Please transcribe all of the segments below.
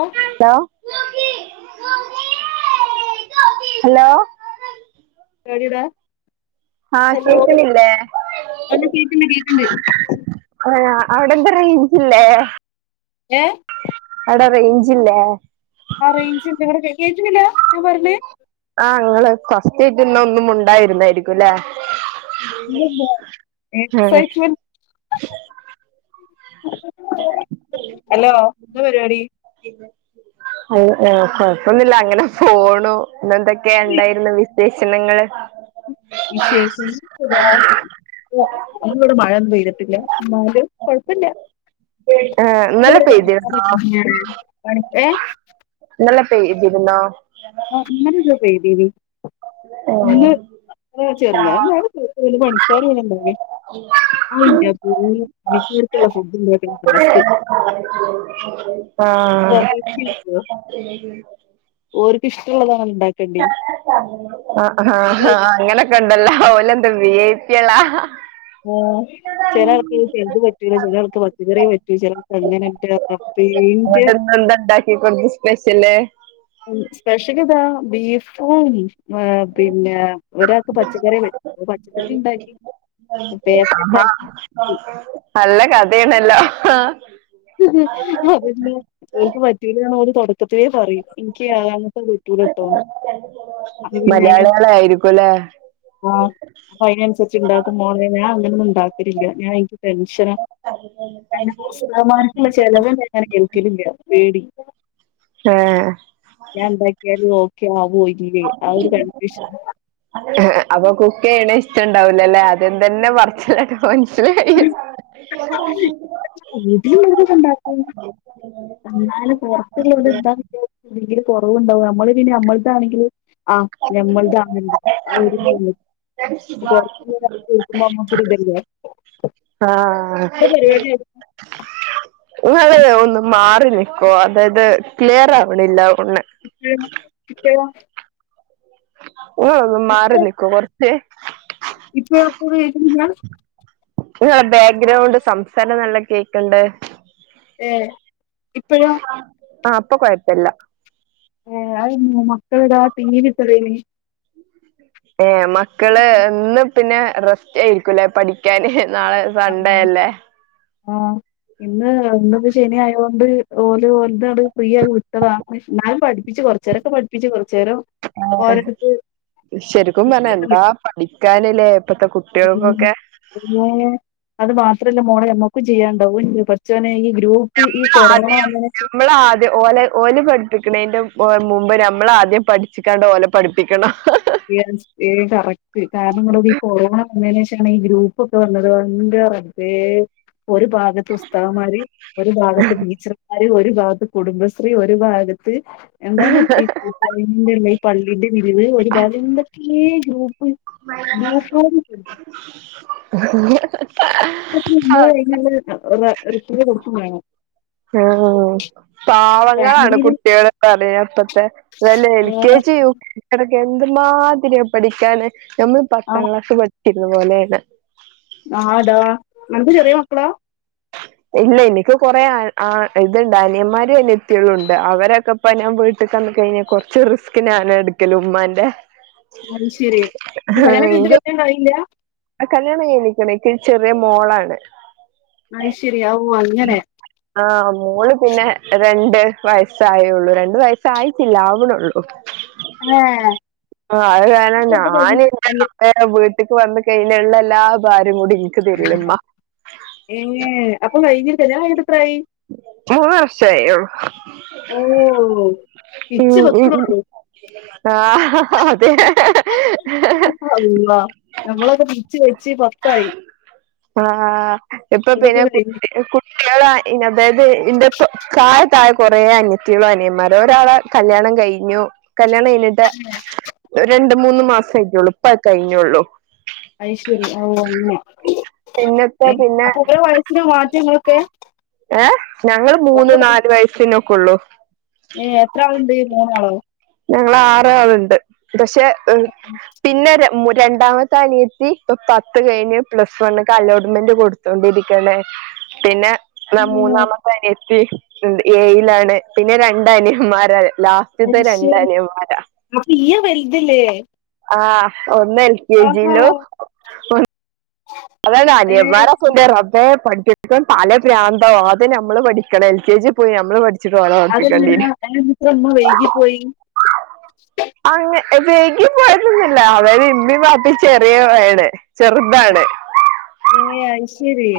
A hello hello [unintelligible] ah hello കേക്ണില്ലേ ആഹ് കേക്ക്ണ്ട് കേക്ക്ണ്ട് അവിടെന്ത റെയ് ഞ്ച് ഇല്ലേ ഏഹ് റേഞ്ച് ഇല്ലേ ആ റേഞ്ച് ഇണ്ട് ഇവിടെ കേക്ണില്ല ഞാൻ പറിണെ ആ ഇങ്ങള് ഫസ്റ്റായിട്ട് ഇന്നാഒന്നും മുണ്ടായിരുന്നായിരിക്കും ല്ലേ ഇല്ല ഇല്ല എക്‌സൈറ്റ്‌മെൻ്റ് എന്താ പരിപാടി കൊഴ്‌പൊന്നുല്ലാ അങ്ങനെ പോണു ഇന്ന് എന്തൊക്കെയ ഉണ്ടായിരുന്ന വിശേ ഷണങ്ങള് വിശേഷം സുഖായിട്ട് ഇരിക്കാ ഇന്ന് ഇവിടെ മഴ ഒന്നും പെയ് തിട്ടില്ല എന്നാലും കൊഴപ്പല്ല ആഹ് ഇന്നലെ പെയ്തിരുന്നോ [unintelligible] ഏഹ് ഇന്നലെ പെയ്തിരുന്നോ ആഹ് ഇന്നലെ [unintelligible] പെയ്തിനി ഇന്ന് ചെറുങ്ങനെ മഴ [unintelligible] [inaudible] പിന്നെ പണിക്കാര് [unintelligible] [inaudible] അയിൻ്റ [unintelligible] [inaudible] അയ്റ്റേക്ക്ള്ള ഫുഡ് ഇണ്ടാക്കണ ടാസ്‌ക് ആഹ് [unintelligible] [inaudible] ഓര് ഇഷ്ടള്ളതാ [unintelligible] ആ ആ ചില ആ അങ്ങനെയൊക്കെ ഉണ്ടല്ലോ ഓലെന്താ വി ഐ പി യേളാ ഉം ചെല ആൾക്ക് [unintelligible] ചെലത് പറ്റൂല ചെല ആൾക്ക് പച്ചക്കറ്യേ പറ്റു ചെല ആൾക്ക് അങ്ങനിന്റെ റബീന്റെ എന്നിട്ട് ഇന്ന് എന്താ ഉണ്ടാക്കി കൊടുത്ത് സ്പെഷ്യല് സ്പെഷ്യൽ ഇതാ ബീഫും ഉം പിന്നെ ഒരാൾക്ക് പച്ചക്കറി [inaudible] പച്ചക്കറി ഇണ്ടാക്കി [inaudible] ആഹാ ഇണ്ടാക്കി ഹാ അത് പിന്നെ എനിക്ക് പ റ്റിതാണ് അവര് തുടക്കത്തിലെ പറയും എനിക്ക് [inaudible] ത്തെ പറ്റൂല്ലട്ടോന്ന് മലയാളികളായിരിക്കൂലെ ആഹ് അപ്പൊ അയിനനുസരിച്ച് ഇണ്ടാക്കും മാണം ഞാൻ അങ്ങനെ ഒന്നും ഉണ്ടാക്കലില്ല ഞാൻ എനിക്ക് ടെൻഷനാ [unintelligible] [unintelligible] ഞാൻ ഇണ്ടാക്കിയര് നോ ക്കാ [unintelligible] പോയിറ്റില്ലേ ആഹ് ഒരു കൺഫ്യൂഷനാ ഏഹ് അപ്പൊ കുക്ക് ചെയ്യ്ണേ ഇഷ്ടണ്ടാവുലലേ ആദ്യം തന്നെ പറ്ച്ചില് കേട്ടപ്പോ മനസ്സിലായി [unintelligible] ഇണ്ടാക്ക എന്നാലും പൊറത്ത [unintelligible] [unintelligible] അപ്പം ഉണ്ടാവും നമ്മള് പിന്നെ നമ്മള താണെങ്കില് ആഹ് [unintelligible] ഞമ്മൾതാങ്ങന [unintelligible] ആതറ കേൾക്കുമ്പോ നമ്മുക്കൊ ഇതെല്ലെ [unintelligible] ആഹ് ഇന്റെ പരിപാട്യ ഇത് ഉം ഒന്ന് മാറ്റ നിക്കോ അതായ അത് ക്ലിയർ ആവ്ണില്ല ഒണ് ഇപ്പഴോ ഓ മാറി ഇപ്പഴോ നിക്കോ കൊറച്ച് ഇപ്പഴോ അപ്പോ കേക്കുന്നില്ല നിങ്ങളുടെ ബാക്ക്ഗ്രൗണ്ട് സംസാരം നല്ല കേക്ക്ണ്ട് ഏഹ് ഇപ്പഴോ ആ ഇപ്പൊ കൊഴപ്പല്ല ഏഹ് അത് മക്കളെടാ ടി വി ഇട്ടതയ്നിം ഏഹ് മക്കള് ഒന്ന് പിന്നെ റെസ്റ്റ് ആയിരിക്കൂല്ലേ പഠിക്കാന് നാളെ സൺഡേയല്ലേ ആഹ് ഇന്ന് ഇന്നിപ്പൊ ശനി ആയോണ്ട് ഓല് ഓൽതണ് ഫ്രീ ആയി വിട്ടത ന്നാലും പഠിപ്പിച്ച് കൊറച്ചേരൊക്കെ പഠിപ്പിച്ച് കൊറച്ചേരം ആ ഓരടുത്ത് ശരിക്കും പറഞ്ഞാ ഇരിക്കുന്നുണ്ട് എന്താ പഠിക്കാനിലേ ഇപ്പത്തെ ഉം കുട്ടികൾക്കൊക്കെ പിന്നെ അത് മാത്രല്ല മോളെ മ്മക്കും ചെയ്യാൻണ്ടാവും ഔ ന്റെ പടച്ചോനെ ഈ [unintelligible] ഈ നമ്മൾ കൊറോണ ആദ്യം വന്നേനേഷം നമ്മളാദ്യം ഓലെ ഓല് പഠിപ്പിക്കണേന്റെ മുമ്പ് നമ്മളാദ്യം പഠിച്ചിക്കാണ്ട് ഓലെ പഠിപ്പിക്കണം ഏ ഏഹ് കറക്റ്റ് കാരണം ഇങ്ങട്ടൊക്ക് ഈ കൊറോണ വന്നേന് ശേഷം ആണീ ഗ്രൂപ്പൊക്കെ വന്നത് ഔ ന്റെ റബ്ബേ ഒരു ഭാഗത്ത് ഉസ്താദ്കമാര് ഒരു ഭാഗത്ത് ടീച്ചർമാര് ഒരു ഭാ കുടുംബശ്രീ ഒരു ഭാഗത്ത്. എന്താണ് ഈന്റെള്ള ഈ പള്ളിന്റെ വിരുവ ഒരുപാ ഏ ജോ [unintelligible] റിഷിന് കുറച്ച് വേണം ആ പാവങ്ങളാണ് ഫാമിലിയിൽ കുട്ടികള് പറയപ്പത്തെ അതല്ല ആ എൽകെജി യുകെഎന്ത് മാതിരിയ പഠിക്കാന് ഞമ്മള് ആ പത്താം ക്ലാസ് പ ഇതു പോലേണ് ആടാ നെൻക്ക് ചെറിയ മക്കളാ ഇല്ല എനിക്ക് കൊറേ ആ ഇത്ണ്ട് അനിയന്മാരും അനിയത്തിയേളുണ്ട് അവരൊക്കെപ്പ ഞാൻ വീട്ട്ന്ന കഴിഞ്ഞാൽ കൊറച്ച് റിസ്ക് ഞാന എടുക്കല് ഉമ്മാന്റെ അത്ശെരി അപ്പൊ വേറെ [unintelligible] കഴിയില്ല ആ കല്യാണം കഴഞ്ഞിക്ക്ണ് ക്ക് ചെറിയ മോളാള്ളെ അയ്ശ്ശെരി അവൂ അങ്ങനെ ആ മോള് പിന്നെ രണ്ട് വയസ്സായേള്ളൂ രണ്ട് വയസ്സായിട്ടില്ല ആവ്ണാെള്ളൂ ആ, ആ അപ്പൊ അല്ല ഇപ്പൊ അടുത്ത് ഞാന് ഇന്റെ കഴിഞ്ഞിട്ട് റബ്ബേ വ് ക്ക് വൾമ്പി കയ്യ്ല്ള്ള എല്ലാ ഭാരം കൂടി എനിക്ക് തരലിമ്മ ഏ അപ്പൊ കൈഞ്ഞി ക്കല്യാണം കയ്ക്ക്ട്ടെ ത്രായി മൂന്ന് വർഷായെള്ളൂ ഓ പിച്ച ഉം ഉം വെക്ക്ണാെള്ളൂ ആ ഹ അള്ളാ ഞമ്മളൊക്കെ പിച്ച വെ ച്ച് പത്തായി ആ എപ്പൊ അതൊക്കെ പിന്നെ കഴിഞ്ഞ് കുട്ടി കു കേളാ ഇന്ന അതായത് ഇന്റെപ്പം ചായ തായെ കൊറേ അനയത്തിയേളും അനിയന്മാരും ഒരാളെ കല്യാണം കയ്ഞ്ഞു കല്യാണംയ്ഞ്ഞിട്ട് രണ്ട് മൂന്ന് മാസ് ള്ളു ഇപ്പാട് കഴിഞ്ഞാെള്ളൂ ഐശ്വര്യ ആ പിന്നത്തെ [unintelligible] പിന്നെ അപ്പൊ ഓരോ വയസ്സിനും മാറ്റങ്ങള് ക്കേ ഏഹ് ഞങ്ങള് മൂന്ന് നാലു വയസ്സിനോ കൊള്ളു. ഏ എത്ര ആളുണ്ട് മൂന്നാളോ ഞങ്ങള് ആറാളുണ്ട്. പക്ഷെ പിന്നെ രണ്ടാമത്തെ അനിയത്തി ഇപ്പൊ പത്ത് കഴിഞ്ഞ് പ്ലസ് വൺ അലോട്ട്മെന്റ് കൊടുത്തൊണ്ടിരിക്കണേ പിന്നെ എന്ന ഏ മൂന്നാമത്തെ അനിയത്തി ഏയിലാണ് പിന്നെ രണ്ടനിയൻമാരാ ലാസ്റ്റ്തേത് അയ്ശരി രണ്ടനിയൻമാരാ അപ്പൊ ഇയ്യ് വലുതില്ലേ ആഹ്. ഒന്ന് എൽ കെ ആഹാ ജിയിലും ഒ അതെ തെ ഏ അനിയൻന്മാരെ കൊണ്ട് റബ്ബേ പഠിപ്പിക്കാൻ പല പ്രാന്താവൂ അത് നമ്മള് പഠിക്കണം എൽ കെ ജി പോയി നമ്മൾ പഠ അത് എന്തിനാ [unintelligible] ഇമ്മ വഴകി പോയി. അങ്ങ് വൈകി [unintelligible] അവര് ഇമ്മയും വാപ്പയും ചെറിയവര് ചെർതാണ് ഏയ് അയ്ശരി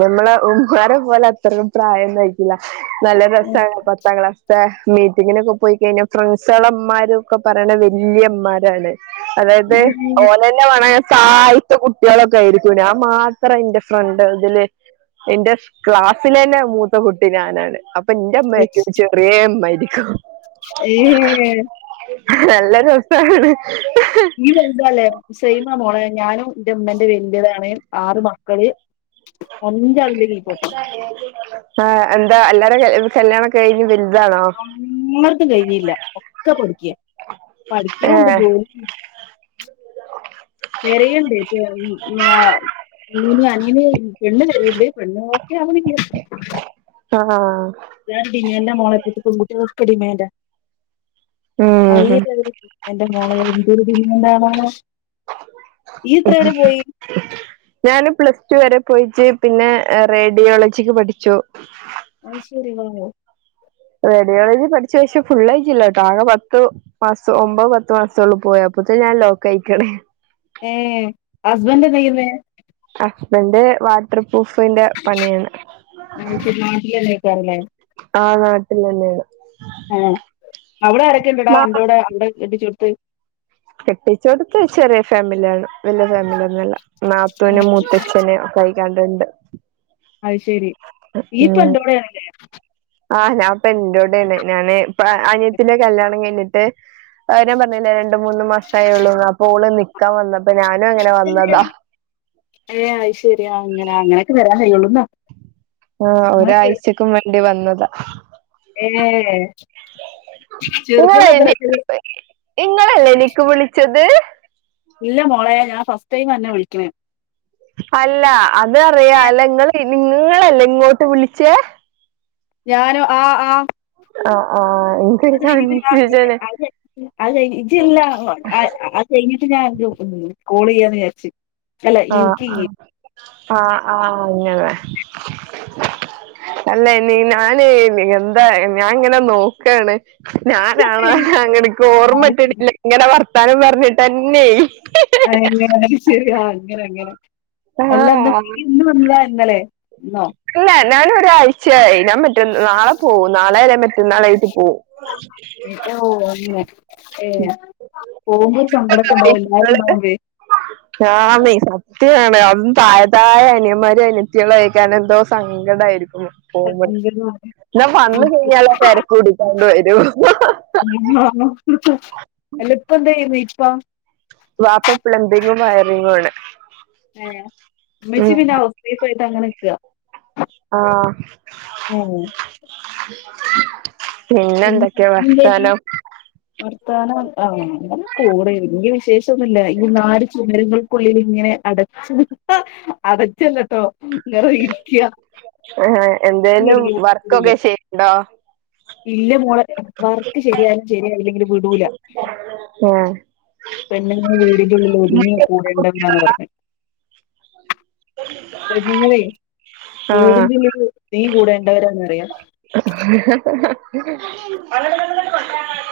ഞമ്മളെ ഉമ്മമാരെ പോലെ അത്രയും പ്രായൊന്നായിട്ടില്ല നല്ല രസാണ് പത്താം ക്ലാസിത്തെ മീറ്റിങ്ങിനൊക്കെ പോയ് കഴിഞ്ഞാ ഫ്രണ്ട്സെളമ്മാരും ഒക്കെ പറണെ വല്ല്യയമ്മാരാണ് അതായത് ഓനന്നെ വേണ സായിത്തെ കു കുട്ട്യേളൊക്കെ ആയിരിക്കും ഞാൻ മാത്രം ഇൻ്റെ ഫ്രണ്ടാണ് തില് എന്റെ ക്ലാസ്സിലെന്നെ മൂത്ത കുട്ടി ഞാനാണ് അപ്പ ന്റെമ്മയ്ക്കും ചെറ്യേ മയ് ഏഹ് നല്ലരസാണ് നീ വലുതാല്ലേ സൈമ മോളേ ഞാനും എന്റെമ്മന്റെ വല്യയതാണ് ആറ് മക്കള് അഞ്ചാള്ന്റെ കീപോട്ട ആഹ് എന്താ എല്ലാര കല്യാണൊക്കെ കഴിഞ്ഞ് വൽ അന്നർതും കഴിഞ്ഞില്ല ഒക്കെ പൊഠിക്ക പഠിക്ക്ണുണ്ട് ഏഹ് ജോലിയും ചെറിയുണ്ട് ഉം വ [unintelligible] മിഞ്ഞ്യ [unintelligible] പെണ്ണ് ചെയറ്ത് പെണ്ണോ രാകുമില്ലെ ആഹ് ഞാൻ പിന്നെ എൻ്റെ മോളെ കൂട്ട് പെൺകുട്ടികൾക്ക് ടിമാൻ്റ അയ് ഉം [unintelligible] എന്റെ മോളെ എന്തൊരു ടിമാൻ്റാണോ ഈ ഇത്ര എടെ പോയി ഞാന് പ്ലസ് ടു വരെ പോയിച്ച് പിന്നെ റേഡിയോളജിക്ക് പഠിച്ചു അഹ് ശരി വവൊ പെഡിയോളജിൽ പഠിച്ച പേഷം ഫുള്ളേജ് ഇല്ല കേട്ടോ ആകെ പത്ത് മാസം ഒമ്പോ പത്ത് മാസ ഉള്ളു പോയപ്പോത്തെേ ഞാൻ ലോക്കയിക്ണേ ഏ ഹസ്ബൻഡ് എന്തയ്യ്ന്നേ എന്റെ വാട്ടർ ഉഫിന്റെ പണിയാണ് യാരൂല്ലേ ആ നാട്ടിൽ തന്നെയാണ് ആ അവടെ ആരക്കണ്ടടാ അന്റോടെ അവിടെ എത്തിച്ചോ തെയ് കെട്ടിച്ചോട്ത്ത് ചെറിയ ഫാമിലിയ ആണ് വല്യ ഫാമിലിഒന്നല്ല ആ, ന്നാത്തൂന് മൂത്തച്ഛന് ഒകൈ ര ണ്ട്ണ്ട് അഹ് ശെരി ഈ പ്പൊ ആന്റോടേണ് ലെ ആഹ് ഞാൻപ്പ ഇന്റോടെണ് ഞാന് പ്പ അനയത്തിന്റെ കല്യാണം കഴിഞ്ഞിട്ട് ആര്യം പറഞ്ഞില്ലേ രണ്ട് മൂന്ന് മാസയെള്ളൂ അപൊ ഓള് നിക്കാൻ വന്നപ്പ ഞാനും അങ്ങനെ വന്നതാ ഏ അത് ശരി ആ അങ്ങനെ അങ്ങനെയൊക്കെ വരാൻ കഴുള്ളൂ ന്നാ ആ ഒരാഴ്ചക്കും വേ ണ്ടി വന്നത ഏ ചെറുപ്പി ഇങ്ങളെന്നെ [unintelligible] ഇങ്ങളല്ലേ എനിക്ക് വിളിച്ചത് ഇല്ല മോളേ ഞാൻ ഫസ്റ്റ് ടൈം അന്നെ വിളിക്ണെ അല്ല അത് അറിയാലങ്ങള് നിങ്ങളല്ലേ ഇങ്ങോട്ട് വിളിച്ചേ ഞാനും ആ ഹ് ആഹ് ആ [unintelligible] കോൾ യ്യാന്ന് വിചാര്ച് ആആ ആ ആ അങ്ങനെ അല്ലേ നി ഞാന് നി എന്താ ഞാൻ ഇങ്ങനെ നോക്കാണ് ഞാനാണോ അങ്ങനിക്ക് ആ, ശരി. ഓർമട്ട്നിൽ ഇങ്ങനെവർ സ്ഥലം പറഞ്ഞിട്ടന്നെയ് അഅന്നെ ശരിയാ അങ്ങനെ അങ്ങനെ എല്ല ന്ന് ആഹ് ഇയ്യ് ഇന്ന് വന്നതാ ഇന്നലെ ന്നോ അല്ല ഞാൻ ഒരാഴ്ചയായി ഞാൻ മറ്റേ നാളെ പോവു നാളെ അല്ലേ മറ്റേ നാളായിട്ട് [unintelligible] ഏ പോവുമ്പോ ഒരു സങ്കടക്കുണ്ടാവും ല്ലേ [unintelligible] ത്യാണ്, അതും താഴെ താഴെ അനിയന്മാരും അനയത്തികളും ആയ കാരണം എന്തോ സങ്കടായിരിക്കും സങ്കടമാണ്. എന്നാ വന്ന് കഴിഞ്ഞാലോ തെരക്ക് പിടിക്കാണ്ടു ആയി അല്ല ഇപ്പോ എന്താ ചെയ്യുന്നീ വ വാപ്പ പ്ലംബിങ്ങും വയറിങ്ങും ആണ് ഏ ഉമ്മച്ചി പിന്നെ ഹൗസ് വൈഫായിട്ട് അങ്ങനെ ക്ക ആ [unintelligible] പിന്നെ എന്തൊക്കെയാ വർത്താനം വർത്താനം, ആ അങ്ങനെ പോണ് വലിയ വിശേഷൊന്നില്ല ഈ നാല് ചുമരങ്ങൾക്കുള്ളിലിങ്ങനെ അടച്ച് അടച്ചല്ലട്ടോ ആ ഈ എന്തേലും എരിയോട്ട് വിടൂല വർക്കൊക്കെ ചെയ്യണ്ടോ? ഇല്ല മോളെ വർക്ക് ശരിയായാലും ശരിയായില്ലെങ്കിലും വിടൂല, ഏഹ് പെണ്ണുങ്ങള് വീടിന്റെ ഉള്ളില് ഒതുങ്ങി കൂടേണ്ടവരാന്നാ പറഞ്ഞ്. പെണ്ണുങ്ങളെ ആഹ് വീടിന്റെ ഉള്ളില് തീ കൂടേണ്ടവരാന്നറിയാ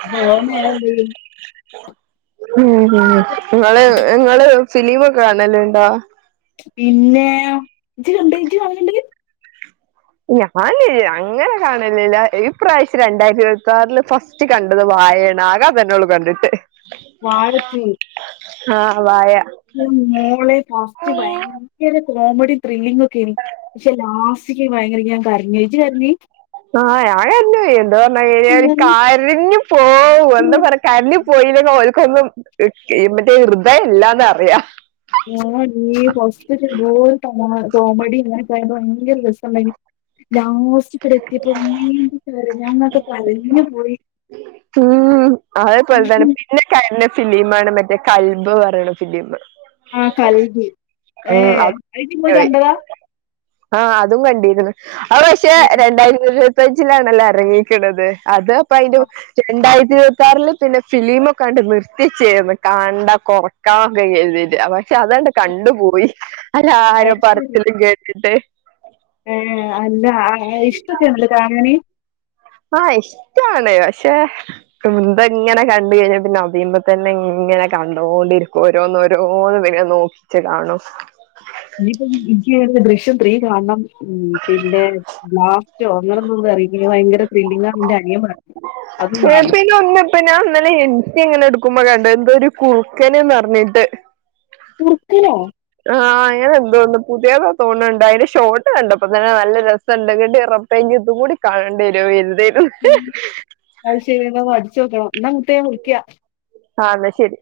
[unintelligible] നേരം പോയി ഇങ്ങള് ഇങ്ങള് ഫിലിം ഒക്കെ കാണലുണ്ടോ. പിന്നെ ഇജ്ജ് കണ്ട് ഇജ്ജ് കാണലിണ്ട് ഞാന് അങ്ങനെ കാണലില്ല, ഈ പ്രാവശ്യം രണ്ടായിരത്തി ഇരുപത്താറില് ഫസ്റ്റ് കണ്ടത് വാഴയാണ്, ആകെ അതന്നൊള്ളൂ കണ്ടിട്ട്. വാഴ ടു ആ വായ മോളെ ഫസ്റ്റ് ഭയങ്കര കോമഡി ത്രില്ലിങ് ഒക്കെ ആണ്, പക്ഷെ ലാസ്റ്റിക്ക് ഭയങ്കര ഞാൻ കരഞ്ഞു ഇജ്ജ് കരഞ്ഞി ആ ഞാൻ കരഞ്ഞുപോയി, എന്താ പറഞ്ഞു കഴിഞ്ഞാ കരഞ്ഞു പോവും എന്താ പറ കരഞ്ഞ് പോയില്ലെങ്ങി ഓര്ക്കൊന്നും മറ്റേ ഹൃദയ ഇല്ലാന്ന് അറിയാം ഞാനീ ഫസ്റ്റ് ഒക്കെ എന്തോ ഒരു കോമഡി ഇതൊക്കയായിട്ട് ഭയങ്കര രസൊണ്ടയിന്. ലാസ്റ്റ് ച്ച് വരെ എത്തിയപ്പൊ നീണ്ട് കരഞ്ഞങ്ങക്ക് കരഞ്ഞു പോയി ഉം അതെപോലെതന്നെ. പിന്നെ കരഞ്ഞു. ഫിലിം ആണ് മറ്റേ കൽബ് പറയണ ഫിലിം ആഹ കൽബ് ഏ അതി [unintelligible] കണ്ടതാ ആഹ അതും കണ്ടി ഇനറ് അവ പക്ഷെ ഏ രണ്ടായിരത്തിരുപത് ഫ്രിഡ്ജിലാണല്ല എറങ്ങിക്കണത് അത് പൈന്റു രണ്ടായിരത്തി ഇരുപത്താറില് പിന്നെ ഫിലിമൊക്കെ കണ്ട്ക്കണ് നിർത്തിച്ചേരുന്നു [unintelligible] പക്ഷെ അതാണ്ട് കണ്ടുപോയി അല്ലാരും അത് ശരി പറച്ചിലും കേട്ടിട്ട് ഏ അല്ല ആഹ് ഇഷ്ടക്കാണല്ലേ കാണാനി ആഹ ഇഷ്ടാണ് പക്ഷെ എന്തെങ്ങനെ കണ്ട് കഴിഞ്ഞ പിന്നെ അതിമ്മേ തന്നെ ഇങ്ങനെ കണ്ടോണ്ടിരിക്കും ഓരോന്നോഓരോന്ന് പിന്നെ നോക്കിച്ചു കാണും [unintelligible] ദൃശ്യം ത്രീ കാണണം ഉ പിന്നെ ബ്ലാസ്റ്റോ അങ്ങനെന്തോ ഒന്നെറങ്ങി ഭയങ്കര ത്രില്ലിങ്ങാ നിന്റെ അനിയൻ പറഞ്ഞ് പിന്നെ പിന്നെ ഒന്ന് ഇപ്പൊ ഞാൻ ഇന്നലെ ഇൻസ്റ്റ ഇങ്ങനെ എടുക്കുമ്പോ കണ്ട് ഒരു കുറുക്കനന്ന്റഞ്ഞിട്ട് ഉർക്കലോ ആഹ് ഞാൻ എന്തോന്ന് പുതിയതാ തോന്നണണ്ട് അതിന് ഷോർട്ട് കണ്ടപ്പൊ തന്നെ നല്ല രസം എണ്ട് ണ്ടെങ്കി ഉറപ്പെങ്കി ഇതും കൂടി കാണണ്ടി വരു വെരുതെ ഉം [unintelligible] ച്ചോക്കണം എന്നാ മുത്തേ ഞാൻ വിളിക്ക ആന്ന ശരി